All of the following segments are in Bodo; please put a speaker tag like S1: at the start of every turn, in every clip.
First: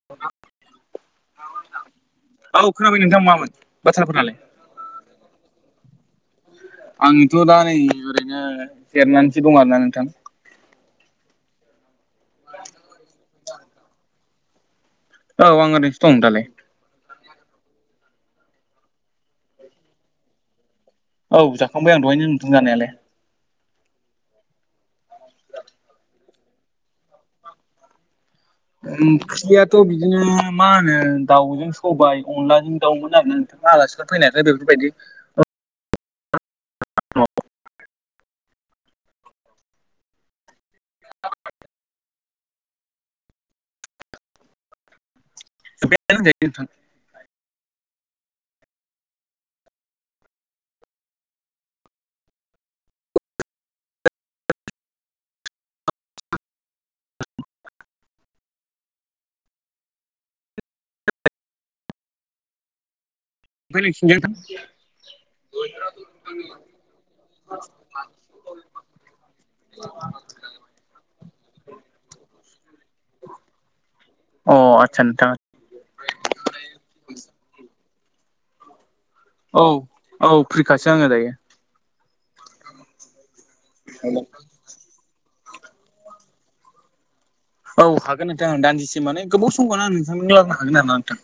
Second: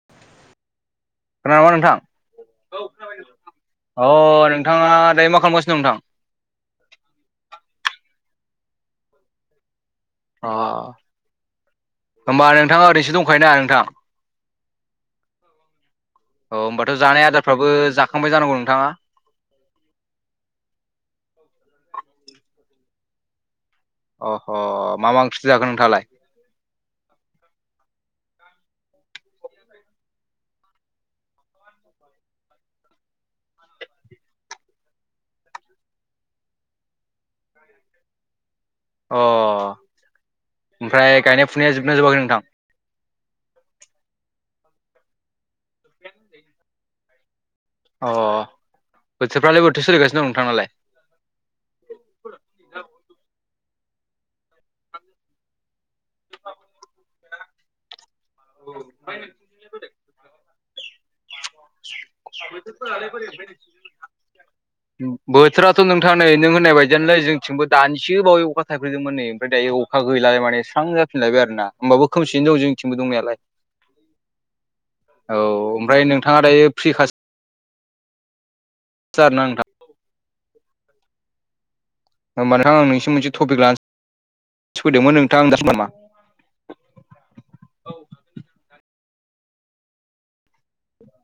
S1: [inaudible]
S2: रावा नोंथां
S1: औ खोनाबाय नोंथां मामोन
S2: अ
S1: बाथ्राफोरालाय
S2: नोंथाङा दायो मा खालामबासिनों नोंथां?
S1: आंथ' दा नै ओरैनो जेरनानैसो दं आरोना नोंथां।
S2: अ होमबा नोंथाङा ओरैसो दंखायोना नोंथां।
S1: औ आं ओरैनोसो दालाय।
S2: औ होनोमबाथ' जानाय आदारफ्राबो जाखांबाय जानांगौ नोंथाङा?
S1: औ जाखांबाय आं दहायनो नुदों जानायालाय।
S2: अह अह मा मा ओंख्रि जागोन नोंथाङालाय?
S1: ओंख्रियाथ' बिदिनो मा होनो दाउजों सबाय अनलाजों दाउमोन आरो ना। आलासिफोर फैनानै गोदोफोरबायदि
S2: अ ओमफ्राय गायनाय फुनाया जोबना जोबाखै नोंथां?
S1: [unintelligible]
S2: अ बोथोरफ्रालाय बोथोर सोलिगासिनो दं नोंथांनालाय? [unintelligible] [unintelligible] बोरै
S1: ओमफ्राय नोंसिनजों खाथि जाया?
S2: बोथोराथ' नोंथां नै नों होननाय बायदियानोलै जोंथिंबो दानिसो बावै अखा थाइफैदोंमोन नै ओमफ्राय दायो अखा गैला माने स्रां जाफिनलायबाय आरो ना। होमबाबो खोमसियैनो दं जोंथिंबो दंनायालाय।
S1: अ आतसा नोंथां।
S2: औ ओमफ्राय नोंथाङा दायो फ्रि [unintelligible] [unintelligible] आरो ना
S1: औ औ फ्रिखासो आङो दायो।
S2: मानोना आं नोंनिसिम मोनसे थपिक [unintelligible]
S1: [unintelligible]
S2: [unintelligible]
S1: औ हागोन नोंथांं। दान्दिसे माने गोबाव सम नोंथांनो रायलायनो हागोन आरो ना नोंथां।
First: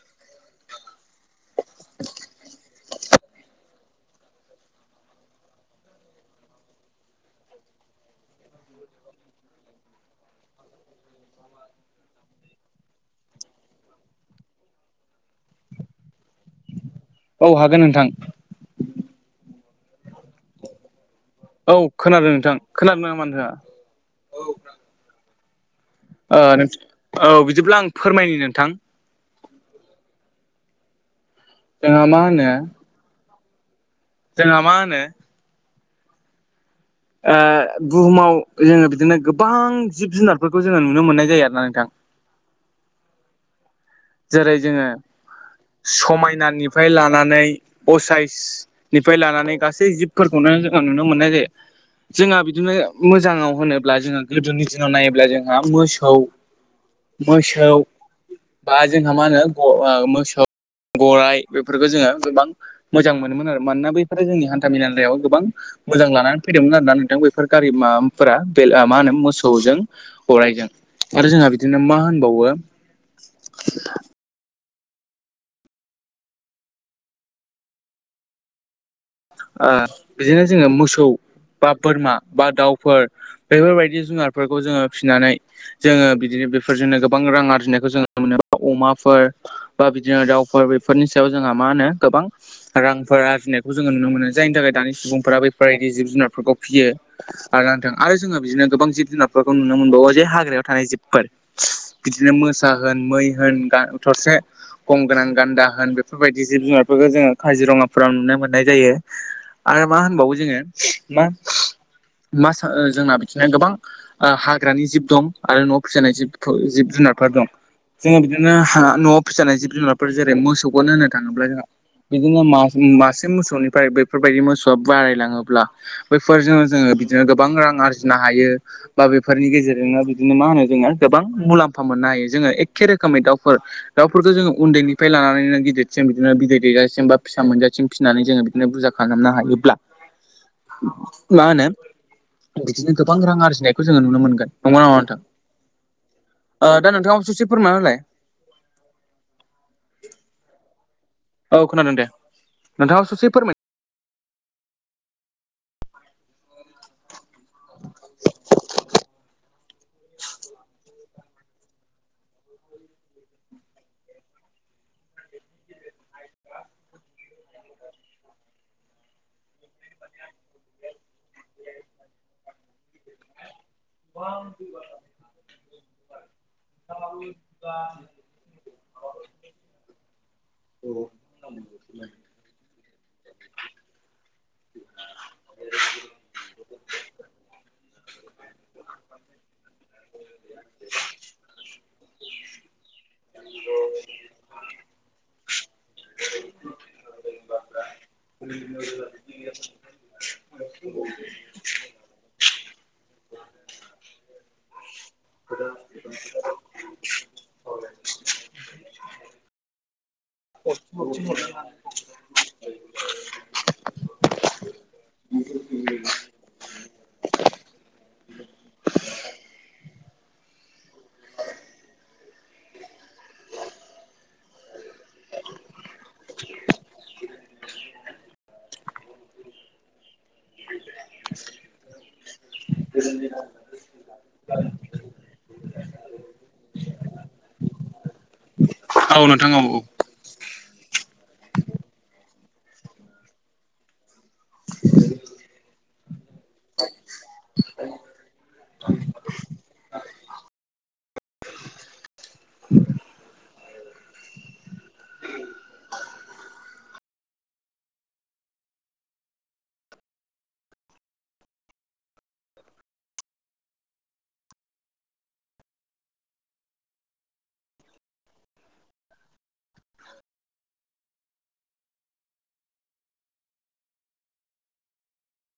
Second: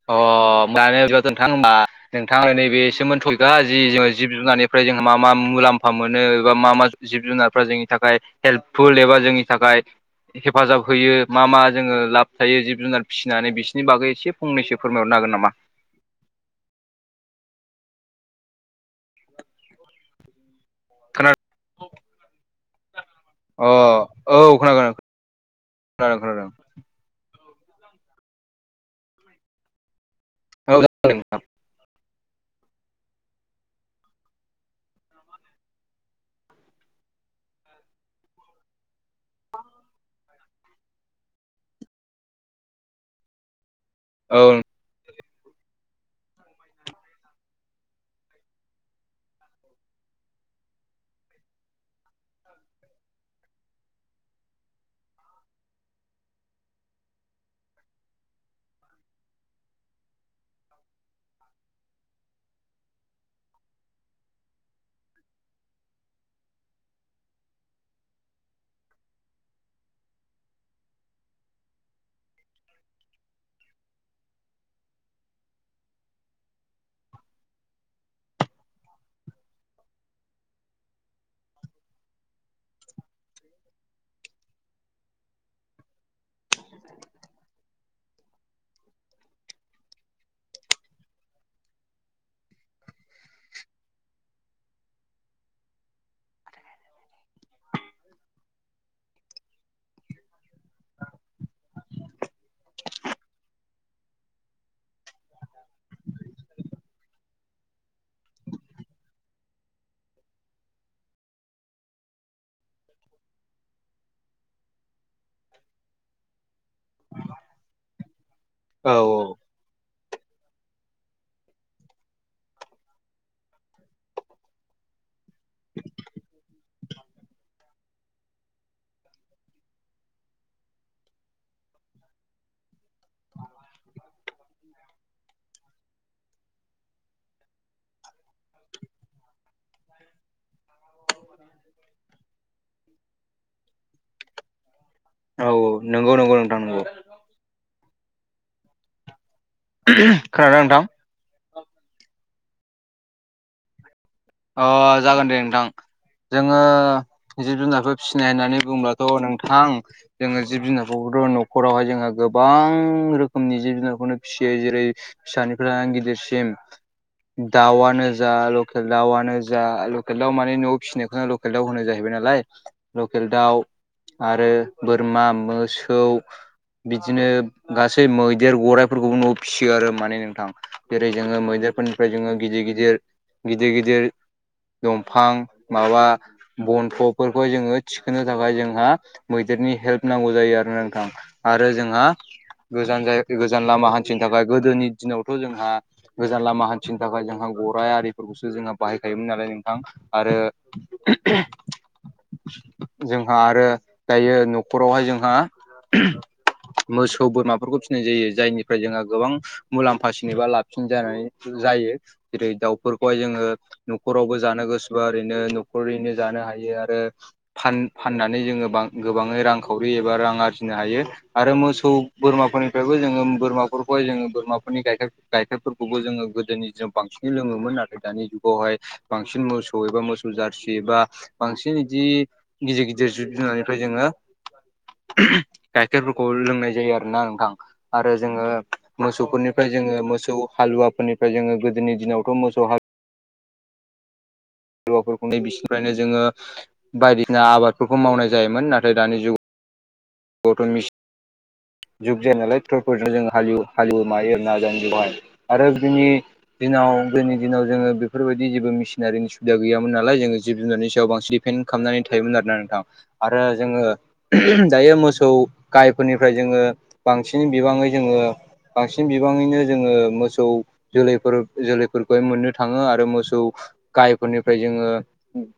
S2: [unintelligible] नोंथां होमबा नोंथाङा [unintelligible] दा जि जोङो जिब- जुनारनिफ्राय जों मा मा मुलाम्फा मोनो एबा मा मा जिब जुनारफ्रा जोंनि थाखाय हेल्पफुल एबा जोंनि थाखाय हेफाजाब होयो मा मा जोङो लाब थायो जिब जुनार फिसिनानै बिसोरनि बागै एसे फंनैसो फोरमायहरनो हागोन नामा?
S1: औ हागोन नोंथां।
S2: [unintelligible]
S1: औ खोनादों नोंथां खोनादों नामा नोंथाङा?
S2: अ औ खोनादों। खोनादों
S1: ओ
S2: खोनादों
S1: औ बिदिब्ला आं फोरमायनि नोंथां।
S2: औ जागोन नोंथां।
S1: जोंहा मा होनो जोंहा मा होनो बुहुमाव जोङो बिदिनो गोबां जिब जुनारफोरखौ जोङो नुनो मोननाय जायो आरोना नोंथां।
S2: औ
S1: जेरै जोङो समायनानिफ्राय लानानै असायस -निफ्राय लानानै गासै जिबफोरखौनो जोङो नुनो मोननाय जायो। जोंहा बिदिनो मोजाङाव होनोब्ला जोङो गोदोनि दिनाव नायोब्ला जोंहा मोसौ मोसौ बा जोंहा मा होनो मोसौ, गराइ बेफोरखौ जोङो गोबां मोजां मोनोमोन आरो मानोना बैफोरो जोंनि हान्थामेलायाव गोबां मोजां लानानै फैदोंमोन आरोना नोंथां बेफोर गारि माफोरा बे मा होनो मोसौजों गरायजों आरो जोंहा बिदिनो मा होनबावो [unintelligible] बिदिनो जोङो मोसौ बा बोरमा बा दाउफोर बेफोरबायदि जुनारफोरखौ जोङो फिसिनानै जोङो बिदिनो बेफोरजोंनो गोबां रां आरजिनायखौ जोंङो नुनो मोनो। अमाफोर बा बिदिनो दाउफोर बेफोरनि सायाव जोंहा मा होनो गोबां रां आरजिनायखौ जों जोङो नुनो मोनो। जायनि थाखाय दानि सुबुंफोरा बेैफोरबायदि जिब- जुनारफोरखौ फियो। आरो नोंथां आरो जोङो बिदिनो गोबां जिब- जुनारफोरखौ नुनो मोनबावो जे हाग्रायाव थानाय जिबफोर बिदिनो मोसा होन मै होन थसे गं गोनां गान्दा होन बेफोरबायदि जिब- जुनारफोरखौ जोङो काजिरङाफोराव नुनो मोनो। मोननाय जायो आरो मा होनबावो जोङो मा मा सा- जोंना बिदिनो गोबां हाग्रानि जिब दं आरो न' फिसिजानाय जिब-जिब जुनारफोर दं। जोङो बिदिनो
S2: औ
S1: न'आव फिजानाय जिब -जुनार जेरै मोसौखौनो होननो थाङोब्ला जों बिदिनो मा- मा मोसौनिफ्राय बैफोरबायदि मोसौआ बारायलाङोब्ला बैफोरजों जोङो बिदिनो गोबां रां आरजिनो हायो। बा बेफोरनि गेजेरजोंनो बिदिनो मा होनो जोङो गोबां मुलाम्फा मोननो हायो जोङो एखे रोखोमै दाउफोर दाउफोरखौ जोङो उन्दैनिफ्राय लानानैनो गिदिरसिम बिदिनो बिदै दैजासिम बा फिसा मोनजासिम फिसिनानै जोङो बिदिनो बुरजा खालामनो हायोब्ला मा होनो बिदिनो गोबां रां आरजिनायखौ जोङो नुनो मोनगोन। नंगौना नङा नोंथां?
S2: औ नंगौ नंगौ नोंथां
S1: ओ
S2: नंगौ
S1: दा नोंथांआबो ससे फोरमायना होलाय
S2: खोनादोंना नोंथां?
S1: औ खोनादों दे। नोंथाङा ससे फोरमाय
S2: अ जागोन दे नोंथां। जोङो जिब जुनारफोर फिसिनाय होननानै बुंङोब्लाथ' नोंथां। जोङो जिब जुनारफोरखौथ' न'खरावहाय जोंङो गोबां रोखोमनि जिब जुनारखौनो फिसियो जेरै फिसानिफ्राय लानानै गिदिरसिम दाउआनो जा लकेल दाउआनो जा लकेल दाव माने न'आव फिसिनायखौनो लकेल दाउ होनो जाहैबाय नालाय लकेल दाउ आरो बोरमा मोसौ बिदिनो गासै मैदेर गराइफोरखौबो न'आव फिसियो आरो माने नोंथां जेरै जोङो मैदेरफोरनिफ्राय जोङो गिदिर गिदिर गिदिर गिदिर दंफां माबा बनथ'फोरखौहाय जोङो थिखोनो थाखाय जोंहा मैदेरनि हेल्प नांगौ जायो आरोना नोंथां। आरो जोंहा गोजान जाय गोजान लामा हान्थिनो थाखाय गोदोनि दिनावथ' जोंहा गोजान लामा हान्थिनो थाखाय जोंहा गराइ आरिफोरखौसो जोंहा
S1: फोरमाय
S2: बाहायखायोमोन नालाय नोंथां आरो
S1: [inaudible]
S2: जोंहा आरो दायो न'खरावहाय जोंहा मोसौ बोरमाफोरखौ फिसिनाय जायो, जायनिफ्राय जोंहा गोबां मुलाम फासिन एबा लाबसिन जानानै जायो। जेरै दाउ खौहाय जोङो न'खरावबो जानो गोसोबा ओरैनो न'खरैनो जानो हायो। आरो फान-फाननानै जोङो बां गोबाङै रांखावरि एबा रां आरजिनो हायो। आरो मोसौ बोरमाफोरनिफ्रायबो जोङो बोरमाफोरखौहाय जोङो बोरमाफोरनि गाइखेर गाइखेरफोरखौबो जोङो गोदोनि दिनाव बांसिन लोङोमोन आरो नाथाय दानि जुगावहाय बांसिन मोसौ एबा मोसौ जारसि एबा बांसिन बिदि गिदिर गिदिर जिब जुनारनिफ्राय जोङो गाइखेरफोरखौ लोंनाय जायो आरो ना नोंथां। आरो जोङो
S1: औ नोंथां औ
S2: मोसौफोरनिफ्राय जोङो मोसौ हालुवफोरनिफ्राय जो गोदोनि दिनावथ' मोसौ हा लुवाफोरखौ बिसिनिफ्रायनो जोङो बायदिसिना आबादफोरखौ मावनाय जायोमोन। नाथाय दानि जु गावथ मि जुग जाया नालाय टरफोरजों जों हव हालव मा एना जानो बेवहाय आरो बिनि दिनाव गोदोनि दिनाव जोङो बेफोरबायदि जेबो मेसिनारिनि सुबिदा गैयामोन नालाय जोङो जिब जुनारनि सायाव बांसिन टेन खालामनानै थायोमोन आरोना नोंथां। आरो जोङो दायो मो सौ गायफोरनिफ्राय जोङो बांसिन बिबाङै जोङो बांसिन बिबाङैनो जोङो मोसौ जोलैफोर जोलैफोरखौहाय मोननो थाङो आरो मोसौ गायफोरनिफ्राय जोङो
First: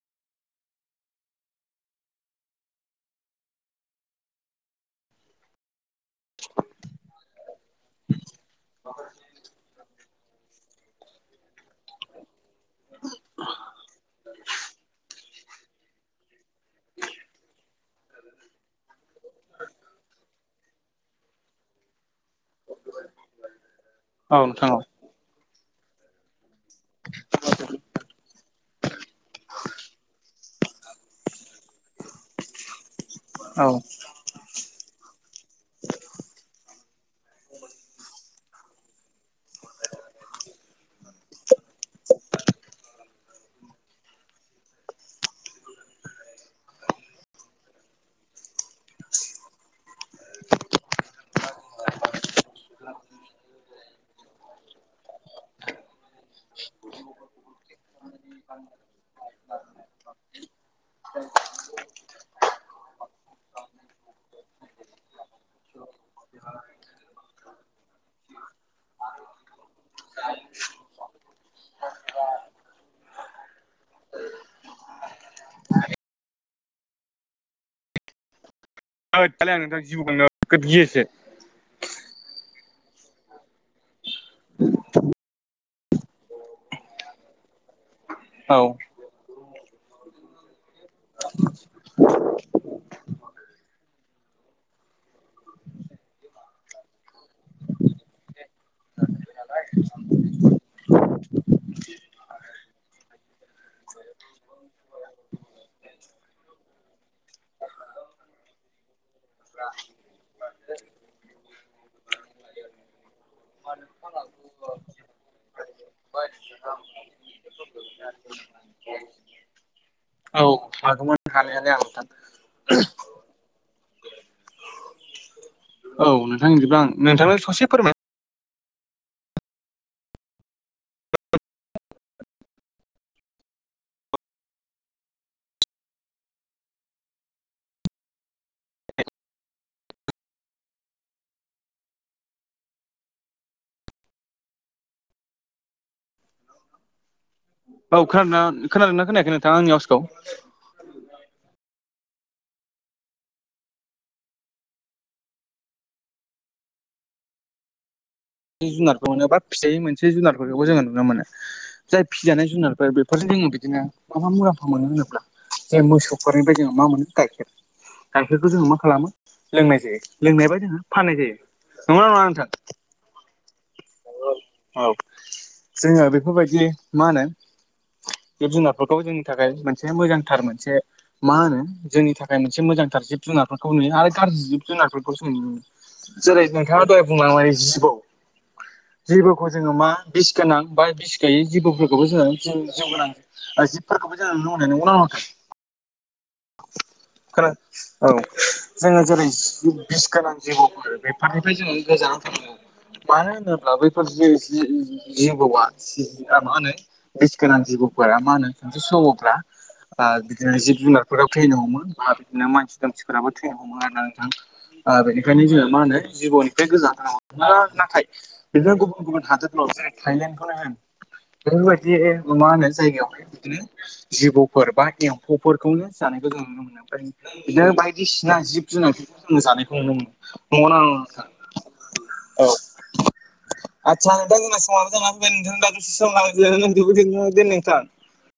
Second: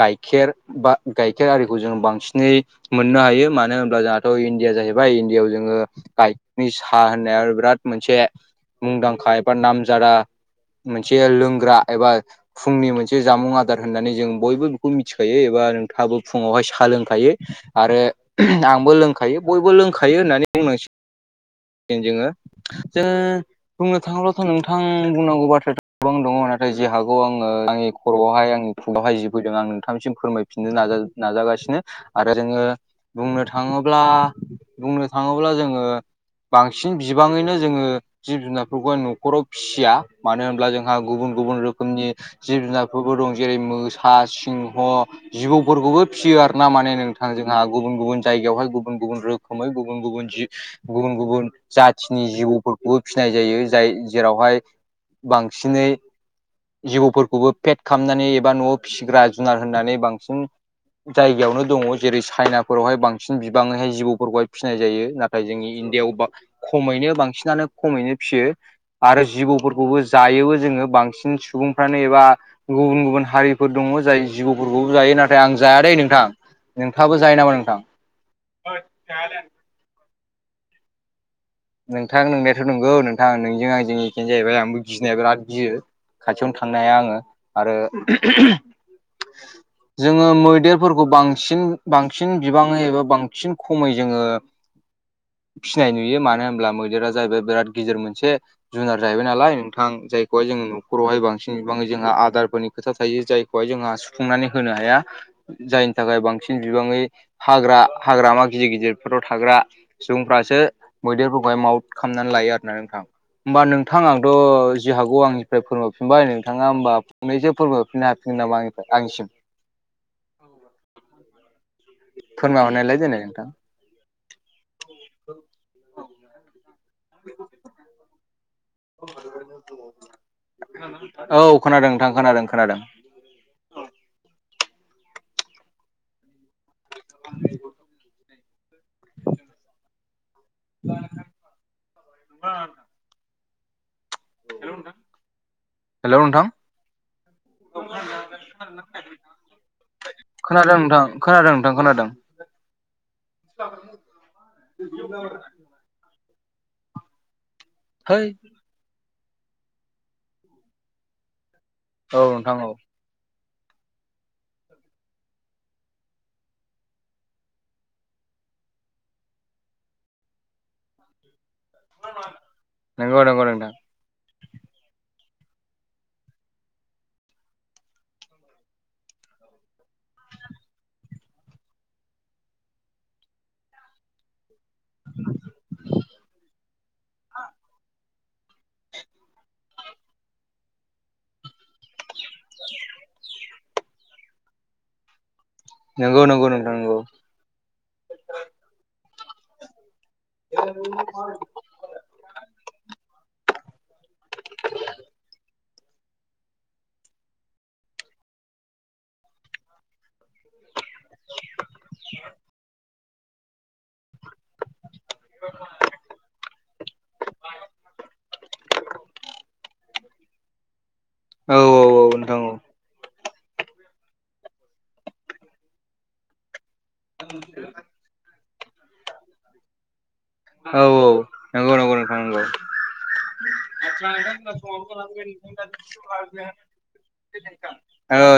S2: गाइखेर बा गाइखेर आरिखौ जों बांसिनै मोननो हायो मानो होन्ला जों थ' इण्डिया जाहैबाय इण्डिया आआव जोङो गाइखेरनि साहा होननाय बिराद मोनसे मुंदांखा एबा नामजादा मोनसे लोंग्रा एबा फुंनि मोनसे जामुं आदार होननानै जों बयबो बेखौ मिथिखायो एबा नोंथाङाबो फुङावहाय सा लोंखायो। आरो आंबो लोंखा खायो बयबो लोंखायो होननानै बुंनांसिगोन जोङो जोङो बुंनो
S1: औ
S2: थाङोब्लाथ'
S1: औ
S2: नोंथां बुंनांगौ बाथ्र गोबां दङ नाथाय जे हागौ आङो आंनि खर'आवहाय आंनि फुगावहाय जि फैदों आं नोंथांनिसिम फोरमायफिननो नाज नाजागासिनो आरो जोङो बुंनो
S1: औ
S2: थाङोब्ला बुंनो थाङोब्ला जोङो बांसिन बिबाङैनो जोङो जिब जुनारफोरखौ न'खराव फिसिया मानो होनब्ला जोंहा गुबुन गुबुन रोखोमनि जिब जुनारफोरबो दं जेरै मोसा सिंह जिबौफोरखौबो फिसियो आरो ना माने नोंथां जोंहा गुबुन गुबुन जायगायावहाय गुबुन गुबुन रोखोमै गुबुन गुबुन जिब गुबुन गुबुन जाथिनि जिबौफोरखौबो फिसिनाय जायो जाय जेरावहाय बांसिनै जिबौफोरखौबो फेट खालामनानै एबा न'आव फिसिग्रा जुनार होननानै बांसिन जायगायावनो दङ जेरै चाइनाफोरावहाय बांसिन गोबाङैहाय जिबौफोरखौहाय फिसिनाय जायो नाथाय जोंनि इण्डियाआव बां खमैनो बांसिनानो खमैनो फिसियो आरो जिबौफोरखौबो जायोबो जोङो बांसिन सुबुंफ्रानो एबा गुबुन गुबुन हारिफोर दङ जाय जिबौफोरखौबो जायो नाथाय आं जायादै नोंथां। नोंथाङाबो जायो नामा नोंथां?
S1: ओइ दालाय आं नोंथां जिबौखौ नोगोद गियोसो
S2: नोंथां नोंनायाथ' नंगौ नोंथां नोंजों आंजों एखेनो जाहैबाय आंबो गिनाया बिराद गियो खाथियावनो थांनाय हा आङो आरो
S1: औ
S2: [inaudible] जोङो मैदेरफोरखौ बांसिन बांसिन बिबाङै एबा बांसिन खमै जोङो फिनाय नुयो मानो होनब्ला मैदेरा जाहैबाय बिराद गिदिर मोनसे जुनार जाहैबाय नालाय नोंथां जायखौहाय जोंङो न'खरावहाय बांसिन बिबांङै जोंहा आदारफोरनि खोथा थायो जायखौहाय जोंहा सुफुंनानै होनो हाया। जायनि थाखाय बांसिन बिबाङै हाग्रा हाग्रामा गिदिर गिदिरफोराव थाग्रा सुबुंफ्रासो मैदेरफोरखौहाय माउट खालामनानै लायो आरोना नोंथां। होमबा नोंथां आंथ' जि हागौ आंनिफ्राय फोरमायफिनबाय नोंथाङा होमबा फंनैसो फोरमायफिननो हा होनना आंसिम
S1: औ हागौमोन हानाया लाय आं
S2: फोरमाय हरनायलाय देनाय नोंथां।
S1: औ नोंथांनिबां नोंथां ससे फोरमाय
S2: औ खोनादों नोंथां खोनादों खोनादों। [inaudible] [inaudible] हेल नोंथां हेल' नोंथां
S1: औ खोनादों खोनादोंना खोनायाखै नोंथाङा आंनि हउसखौ?
S2: खोनादों नोंथां खोनादों नोंथां खोनादों। [inaudible] है
S1: जुनारखौ मोनो बा फिजाय मोनसे जुनारफोरखौबो जोङो नुनो मोनो जाय
S2: औ
S1: फिजानाय
S2: नोंथां औ
S1: जुनारफोर बे बेफोर जोङो बिदिनो मा मा मुलाम्फा मोनो होनोब्ला जे मोसौफोरनिफ्राय जोङो मा मोनो गाइखेर गाइखेरखौ जोङो मा खालामो लोंनाय जायो लोंनाय बा जोङो फाननाय जायो नंगौ ना नङा नोंथां।
S2: नंगौ नोंगौ नोंथां।
S1: औ जोङो बेफोरबायदि मा होनो जिब जुनारफोरखौ जोंनि थाखाय मोनसे मोजांथार मोनसे मा होनो जोंनि थाखाय मोनसे मोजांथार जिब जुनारफोरखौ नुयो आरो गाज्रि जुनारफोरखौ सों जेरै नोंथाङा दहाय बुंलाङ माने जिबौ जेबखौ जोङो मा बिस गोनां बा बिस गोयै जिबौफोरखौबो जोङो जि जिउ गोनां जिबफोरखौबो जोङो नंगौ ना नङा नोंथां
S2: नोंगौ नंगौ नोंथां नोंगौ नंगौ
S1: खोन औ जोङो जेरै बिस गोनां जेबोौफोर बेफारनिफ्राय जोङो गोजानाव थानांगौ। मानो होनोब्ला बैफोर जिबौआ मा होनो इस गोनां जिबौफोरा मा होनो सानसे सम'फ्रा बा बिदिनो जिब जुनारफोराव थैनो हमो बा बिदिनो मानसि दामसिफोराबो थैनो हमोम आरो। नोंथां बेनिखायनो जोङो मा होनो जिबौनिफ्राय गोजान नाथाय बिदिनो गुबुन गुबुन हादोरफ्राव जेरै थाइलेण्डखौनो होन
S2: औ औ
S1: बेफोरबायदि
S2: औ नोंथां
S1: मा होनो जायगायावहाय बिदिनो जिबौफोर बा एम्फौफोरखौनो जानायखौ जों नु ओमफ्राय बिदिनो बायदिसिना जिब जुनारफोरखौ जोङो जानायखौ नुनो मोनो नंगौ
S2: औ
S1: ना
S2: औ औ
S1: नंङा
S2: नंगौ नंगौ
S1: नोंथां औ
S2: नंगौ [unintelligible]
S1: [unintelligible]
S2: औ